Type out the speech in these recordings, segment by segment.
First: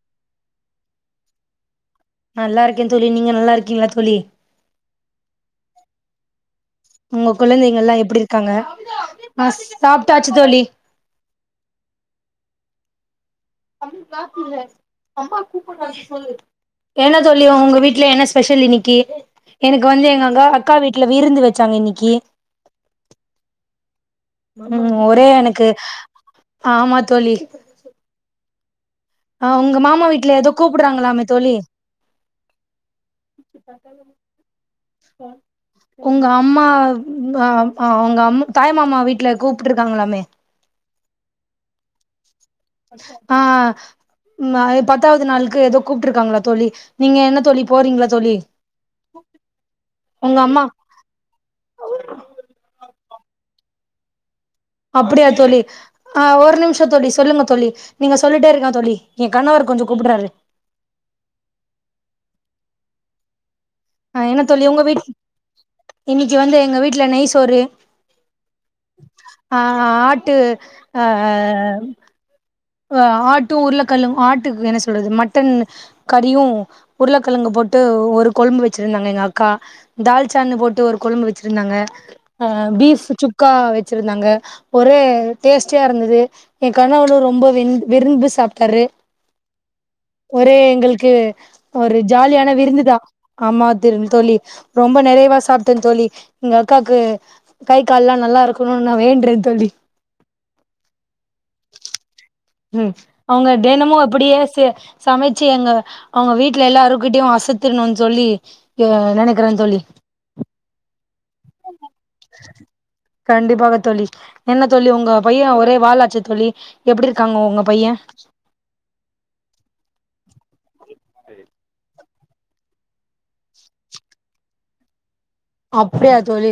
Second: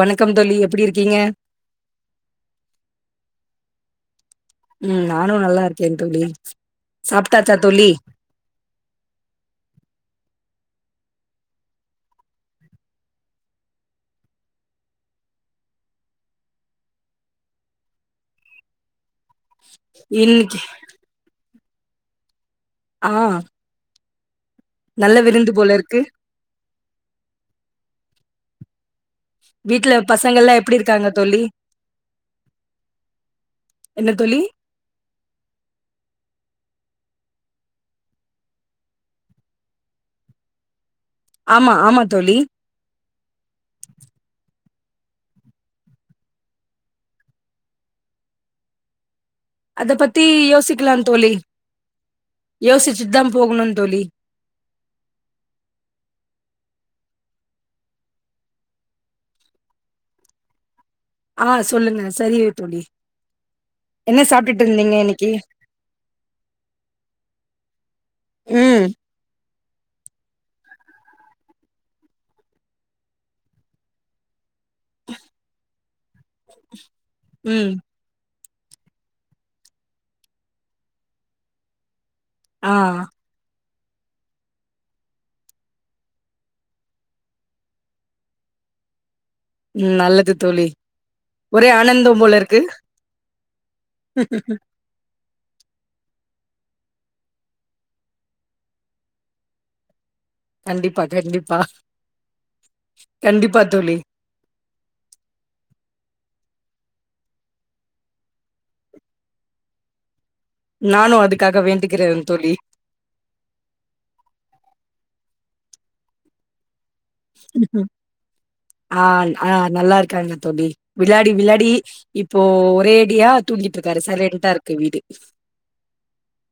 வணக்கம் தோழி எப்டி இருக்கீங்க நல்லா இருக்கே தோழி நீங்க நல்லா இருக்கீங்ளா தோழி ம் நானு நல்லா இருக்கே தோழி உங்க சாப்ட்டாச்சா தோழி? குழந்தைங்கலா எப்டி இருக்காங்க ஆ சாப்ட்டாச்சு தோழி [unintelligible] அம்மாவ கூப்பிடுறாங்க சொல்லு என்ன தோழி உங்க வீட்ல என்ன ஸ்பெஷல் இன்னிக்கி எனக்கு வந்து எங்க க இன்னைக்கு அக்கா வீட் ட்ல விருந்து வச்சாங்க இன்னிக்கி ஆ ம் நல்ல ஒரே விருந்து எனக்கு போல இருக்கு. ஆமா தோழி அ உங்க மாமா வீட்ல ஏதோ பசங்கள்லா எப்டி இருக்காங்க கூப்படுறாங்களாமே தோழி [inaudible] என்ன தோழி? உங்க அம்மா உங்க அம்மா அவுங்க அம்மா தாய் மாமா வீட்ல கூப்புட்ருக்காங்களாமே ஆமா ஆமா தோழி ஆ ஆ அ பத்தாவது நாளுக்கு ஏதோ கூப்ட்ருக்காங்களா தோழி நீங்க என்ன தோழி போறீங்களா தோழி [inaudible] அத பத்தி உங்க அம்மா யோசிக்கலா தோழி யோசிச்சுட்டு தா போகணு தோழி அப்புடியா தோழி ஆ ஒரு நிம்ஷோ தோழி சொல்லுங்க தோழி நீங்க சொல்லிட்டே இருங்க தோழி எ கணவர் கொஞ்சோ கூப்படுறாரு ஆ சொல்லுங்க சரிக தோழி ஆ என்ன சாப்ட்டுட்டு தோழி உங்க இருந்தீங்க வீட் இன்னைக்கு? இன்னிக்கி வந்து எங்க வீட்ல நெய் சோறு ம் ஆ ஆட்டு அ அ அ அ ஆட்டு உருளக்கெழங்கு ஆட்டுக்கு என்ன சொல்றது மட்டன் கடியு உருளைக்கெழங்கு ம் போட்டு ஒரு கொழம்பு வச்சிருந்தாங்க எங்க அக்கா தால்சான்னு போட்டு ஒரு கொழும்பு வச்சிருந்தாங்க அ ஆ பீஃபு சுக் க்கா வச்சிருந்தாங்க ஒரே டேஸ்ட்டியா இருந்தது எ கணவரு ரொம்ப என் விரும்பி சாப்ட்டாரு ம் நல்லது ஒரே தோழி. எங்களுக்கு ஒரே ஒரு ஆனந்தம் போல ஜாலியான இருக்கு. விருந்துதா ஆமா திரு தோழி ரொம்ப நிறைவா சாப்ட்ட தோழி எங்க அக்காக்கு கை கால்லா நல்லா இருக்கணுன்னு நா வேண்டுற தோழி கண்டிப்பா கண்டிப்பா ம் அவுங்க கண்டிப்பா தெனமு தோழி. அப்படியே சே சமைச்சு எங்க அவுங்க வீட்ல எல்லாருக்கிட்டயு அசத்தின்னு சொல்லி எ நெனைக்கிற தோழி நானு அதுக்காக வேண்டிகிறே தோழி கண்டிப்பாக தோழி என்ன தோழி உங்க பைய ஒரே வாலாச்சே தோழி எப்டிருக்காங்க உங்க பைய ஆ ஆ நல்லா இருக்காங்கா தோழி விளாயடி விளாடி இப்போ ஒரேடியா தூங்கிட்டு இருக்காரு சைலன்டா இருக்கு வீடு அப்டியா தோழி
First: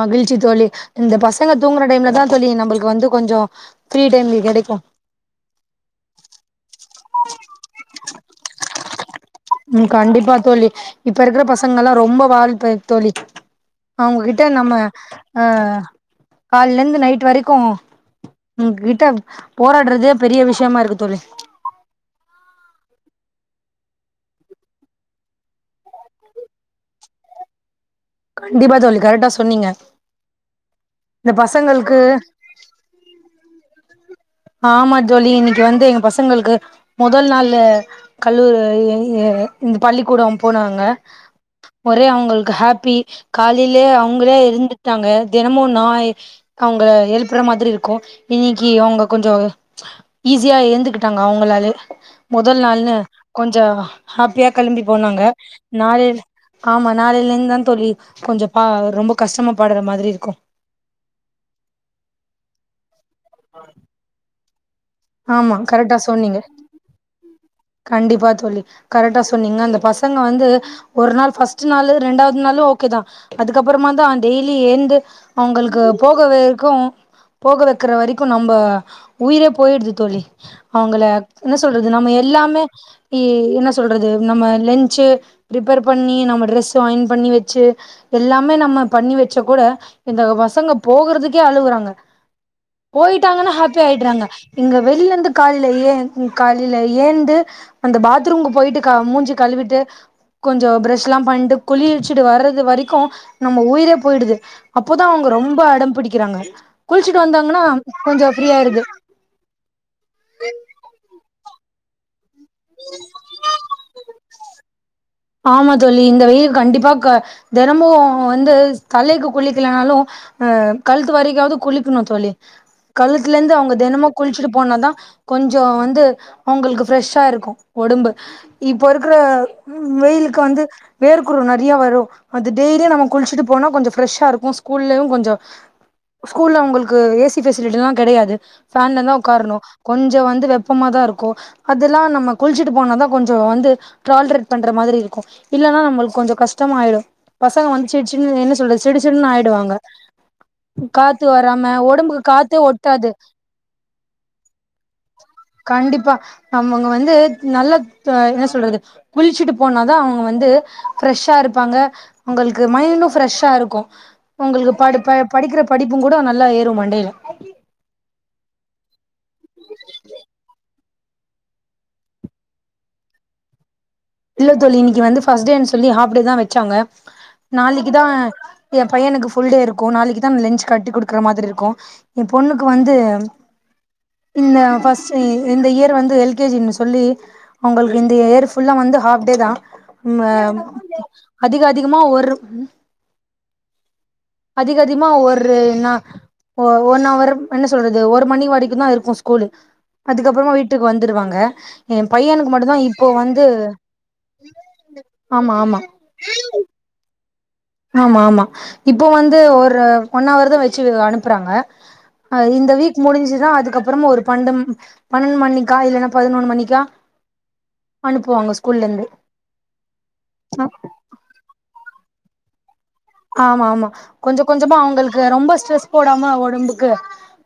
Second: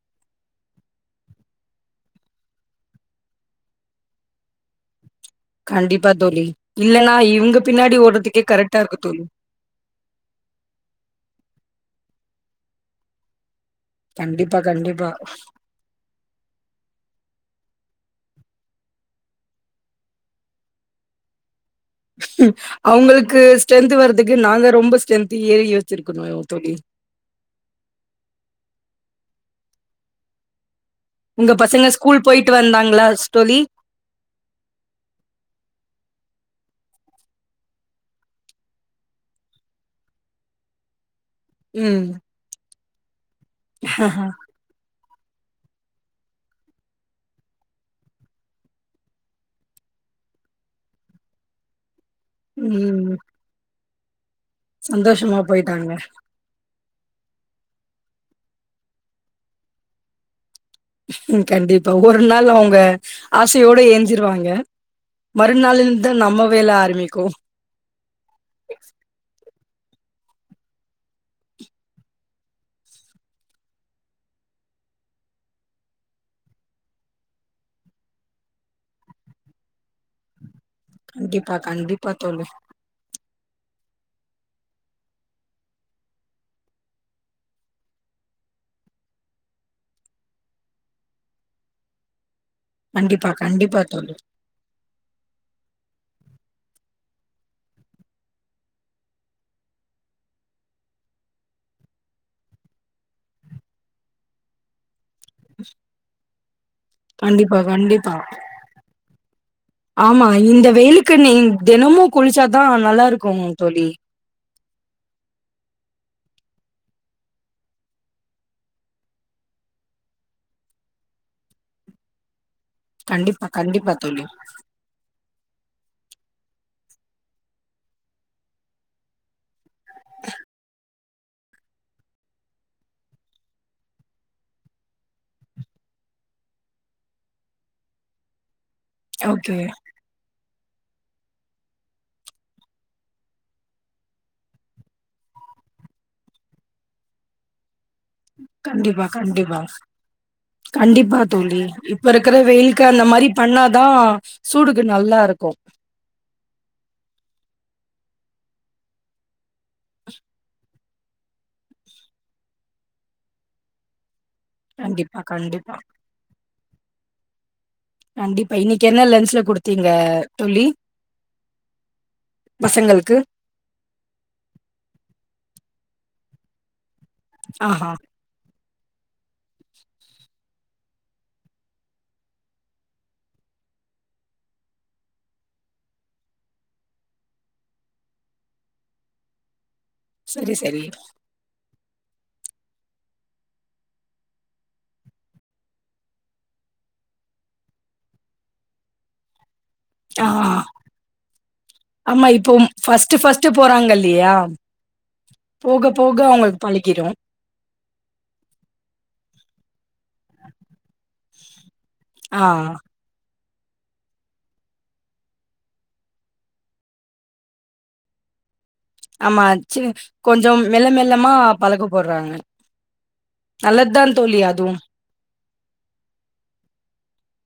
மகிழ்ச்சி தோழி இந்த பசங்க தூங்குற டைம்ல தா தோழி நம்ளுக்கு வந்து கொஞ்சோ ஃப்ரீ டைம்லியு கெடைக்கு கண்டிப்பா தோழி இல்லன்னா இவங்க பின்னாடி ஓடுறதுக்கே கரெக்டா இருக்கு தோழி ம் கண்டிப்பா தோழி இப்ப இருக்கிற பசங்கல்லா ரொம்ப வால் பய தோழி அவுங்ககிட்ட கண்டிப்பா நம்ம கண்டிப்பா. ஆ கால்ல இருந்து நைட் வரைக்கு இவுங்கிட்ட போராடுறதே பெரிய விஷயமா இருக்கு தோழி அவங்களுக்கு ஸ்ட்ரென்த் வரதுக்கு நாங்க ரொம்ப ஸ்ட்ரென்து ஏ யோச்சிருக்கணு தோழி கண்டிப்பா தோழி கரெக்டா சொன்னீங்க இந்த பசங்களுக்கு ட்டு வந்தாங்ளா ஸ் தோழி ஆமா தோழி இன்னைக்கி வந்து எங்க பசங்களுக்கு மொதல் நாள் கல்லூ எ எ இந்த பள்ளிக்கூடம் போனாங்க ஒரே ம் அவுங்களுக்கு ஹேப்பி காலையிலயே அவுங்களே எழுந்து ட்டாங்க தினமு நா அவுங்கள எழுப்பற மாதிரி இருக்கு இன்னைக்கி அவுங்கக் கொஞ்சம் ஈஸியா எழுந்துகிட்டாங்க அவுங்களாலே மொதல் நாள்னு ம் கொஞ்ச ஹாப்பியா கெளம்பி போனாங்க சந்தோஷமா போயிட்டாங்க. நாளைள ஆமா நாளையிலந்து தா தோழி கொஞ்ச பா ரொம்ப கஷ்டமாப்பாடுற மாதிரி இருக்கு ம் கண்டிப்பா ஒரு நாள் அவுங்க ஆசையோட ஏஞ்சிருவாங்க ஆமா கரெக்டா மறுநாள்லிந்து தா சொன்னீங்க நம்ம வேல ஆரம்பிக்கு கண்டிப்பா தோழி கரெக்டா சொன்னீங்க இந்த பசங்க வந்து ஒரு நாள் ஃபர்ஸ்ட் நாள் ரெண்டாவது நாளு ஓகே தா அதுக்கப்பறமாதா டெய்லி ஏந்து அவங்களுக்கு போகவேர்க்கு போக வைக்கிற வரைக்கு நம்ம உயிரே போயிடுது தோழி அவுங்கள என்ன கண்டிப்பா சொல்றது கண்டிப்பா நம்ம தோழி. எல்லாமே என்ன சொல்றது நம்ம லன்ச்சு ப்ரிப்பேர் பண்ணி நம்ம ட்ரெஸ்சு ஆயன் பண்ணி வச்சு எல்லாமே நம்ம பண்ணி வச்ச கூட இந்த பசங்க போகறதுக்கே அழுவுறாங்க கண்டிப்பா போயிட்டாங்கன்னா ஹாப்பி கண்டிப்பா தோழி. ஆயிடுறாங்க இங்க வெளில்ல இருந்து காலைல ஏந் காலைல ஏந்து அந்த பாத்ரூம்கு போயிட்டு மூஞ்சி கழிவிட்டு கொஞ்ச ப்ரஷ்ல்லா பண்ட்டு குளிச்சிட்டு வர்றது வரைக்கு நம்ம உயிரே போயிடுது அப்போதா அவுங்க ரொம்ப அடம் பிடிக்கிறாங்க குளிச்சிட்டு வந்தாங்கன்னா கொஞ்ச ஃப்ரீயா ஆயிருது ஆமாங்க இந்த வெயிலுக்கு நீ தெனமு குளிச்சா தா நல்லா இருக்கு தோழி ஆமா தோழி இந்த வெயிலுக்கு கண்டிப்பா க தெனமு வந்து தலைக்கி குளிக்கலனாலு அ கழுத்து வரைக்காவது குளிக்கணு தோழி கழுத்துல கண்டிப்பா இருந்து அவுங்க கண்டிப்பா தெனமு தோழி. குளிச்சிட்டு போனாதா கொஞ்சோ வந்து அவங்களுக்கு ஃப்ரெஷ்ஷா இருக்கு ஒடம்பு இப்ப இருக்கிற ம் வெயிலுக்கு வந்து வேர்குரு நெறையா வரு அது டெய்லி நம்ம குளிச்சுட்டு போனா கொஞ்ச ஃப்ரெஷ்ஷா இருக்கு ஸ்கூல்லயு கொஞ்ச ஸ்கூல்ல அவங்களுக்கு ஏசி பெசிலிட்டில்லா கெடையாது ஃபேன்லதா உக்கார்ணு ஓகே. கொஞ்ச வந்து வெப்பமா தா இருக்கு அதெல்லா நம்ம குளிச்சுட்டு போனா தா கொஞ்ச வந்து டிரால்ரெட் பண்ற மாதிரி இருக்கும் இல்லன்னா நம்மளுக்கு கொஞ்சம் கஷ்டமாயிடும் பசங்க வந்துச்சு சின் என்ன சொல்றது சிடு கண்டிப்பா சிடுன்னு கண்டிப்பா. ஆயிடுவாங்க கண்டிப்பா காத்து தோழி வராம இப்ப ஒடம்புக்கு இருக்கிற காத்தே வெயிலக்கு அந்த ஒட்டாது மாதிரி பண்ணாதான் சூடுக்கு நல்லா இருக்கும் கண்டிப்பா நம்மங்க வந்து நல்ல என்ன சொல்றது குளிச்சுட்டு போனாதா அவங்க வந்து ஃப்ரெஷ்ஷா இருப்பாங்க உங்களுக்கு மைண்டு ஃப்ரெஷ்ஷா இருக்கு ஒங்களுக்கு படி ப கண்டிப்பா படிக்கிற கண்டிப்பா. படிப்புங் கூட நல்லா ஏறு மண்டைல கண்டிப்பா இன்னைக்கு என்ன லன்ச்ல குடுத்தீங்க தோழி பசங்களுக்கு இல்ல தோழி இன்னைக்கு வந்து ஃபஸ்ட் டேன்னு சொல்லி ஹாஃப் டே தா வச்சாங்க ஆஹா. நாளைக்குதா என் பையனுக்கு ஃபுல் டே இருக்கும் நாளைக்கு தா லஞ்சச் கட்டி குடுக்குற மாதிரி இருக்கும் எ பொண்ணுக்கு வந்து இந்த ஃபஸ்ட் இந்த இயர் வந்து எல் கே ஜி ன்னு சொல்லி அவங்களுக்கு இந்த இயர் ஃபுல்லா வந்து அப்டேதா ம் அ சரி சரி. அதிக அதிகமா ஒரு அதிக அதிகமா ஒரு என்ன ஒ ஒன் அஹவர் என்ன சொல்றது ஒரு மணி வரைக்குந்தா இருக்கும் ஸ்கூல ஆ அதுக்கப்புறமா வீட்டுக்கு வந்துடுவாங்க எ ஆமா பையனுக்கு இப்போ மட்டுந்தா இப்போ ஃபர்ஸ்ட்டு வந்து ஃபர்ஸ்ட்டு போறாங்க இல்லையா? ஆமா ஆமா போக போக அவங்களுக் பழகிடு ஆமா ஆமா இப்ப வந்து ஒரு ஒன் ஹவர் தான் வச்சு அனுப்புறாங்க ஆ. அது இந்த வீக் முடிஞ்சுதான் அதுக்கப்புறமா ஒரு பன்ன பன்னெண்டு மணிக்கா இல்லைன்னா பதினொன்னு மணிக்கா அனுப்புவாங்க ஸ்கூல்லந்து ஆமா சி கொஞ்சம் மெல்ல மெல்லமா பழக்க போடுறாங்க ஆமா ஆமா நல்லதுதான் தோழி கொஞ்சம் கொஞ்சமா அதுவும். அவங்களுக்கு ரொம்ப ஸ்ட்ரெஸ் போடாம உடம்புக்கு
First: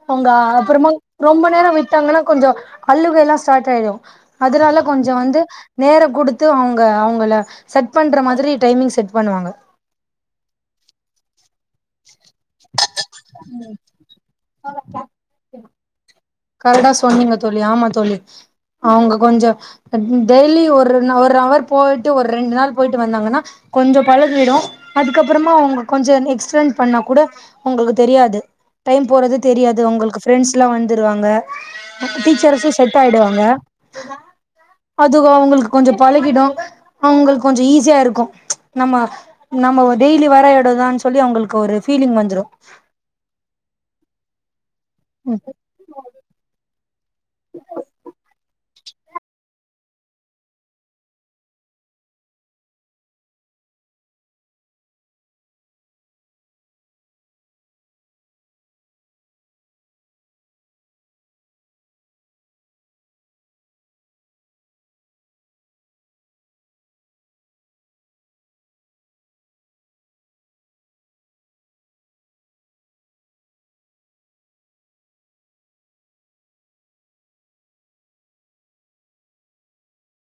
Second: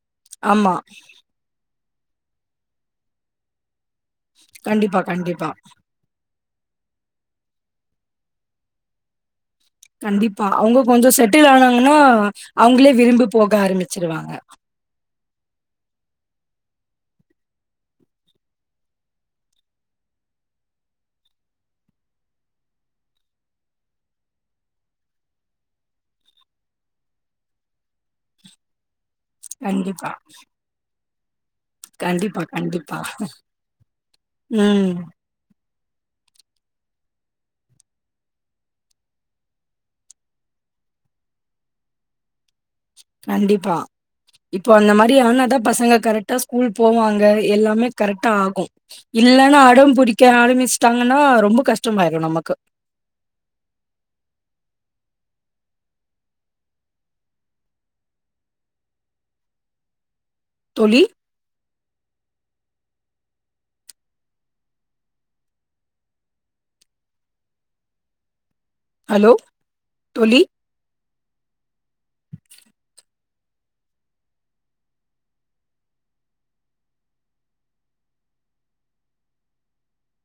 அவங்க ஆமா. அப்பறமா ரொம்ப நேரோ விட்டாங்கன்னா கொஞ்சோ அழுகைல்லா ஸ்டார்ட் ஆயிடு அதனால கண்டிப்பா, கொஞ்சோ வந்து கண்டிப்பா, நேரோ குடுத் த்து அவங்க அவங்கள செட் பண்ற மாதிரி டைமிங் செட் பண்ணுவாங்க கண்டிப்பா அவங்க கொஞ்சொ செட்டில் ஆனாங்கன்னா அவங்களே விரும்பி போக ஆரம்பிச்சிருவாங்க [unintelligible] கரக்டா சொன்னீங்க தோழி ஆமா தோழி அவங்க கொஞ்சோ அ டெய்லி ஒரு ந ஒரு அவர் போயிட்டு ஒரு ரெண்டு நாள் போயிட்டு வந்தாங்கன்னா கொஞ்சம் பழகடும் அதுக்கப்புறமா அவங்க கொஞ்சம் எக்ஸ்டண்ட் பண்ணா கூட ஒங்களுக்கு தெரியாது டைம் போறது தெரியாது கண்டிப்பா, ஒங்களுக்கு ஃப்ரெண்ட்ஸ்லா வந்துருவாங்க கண்டிப்பா, டீச்சர்சு செட் கண்டிப்பா. ஆய்டுவாங்க ம். அது து அவங்களுக்கு கொஞ்சோ பழகிடு அவங்களுக் கொஞ்சோ ஈஸியா இருக்கு நம்ம நம்ம டெய்லி வர இடதான்னு சொல்லி அவங்களுக்கு ஒரு ஃபீலிங் வந்துரும் கண்டிப்பா இப்போ அந்த மாரி ஆனாதா பசங்க கரெக்டா ஸ்கூல் போவாங்க எல்லாமே கரெக்டா ஆகும் இல்லன்னு அடோம் புடிக்க ஆரம்பிச்சுட்டாங்கன்னா ரொம்ப கஷ்டமாயிரு நமக்கு தோழி ஹலோ தோழி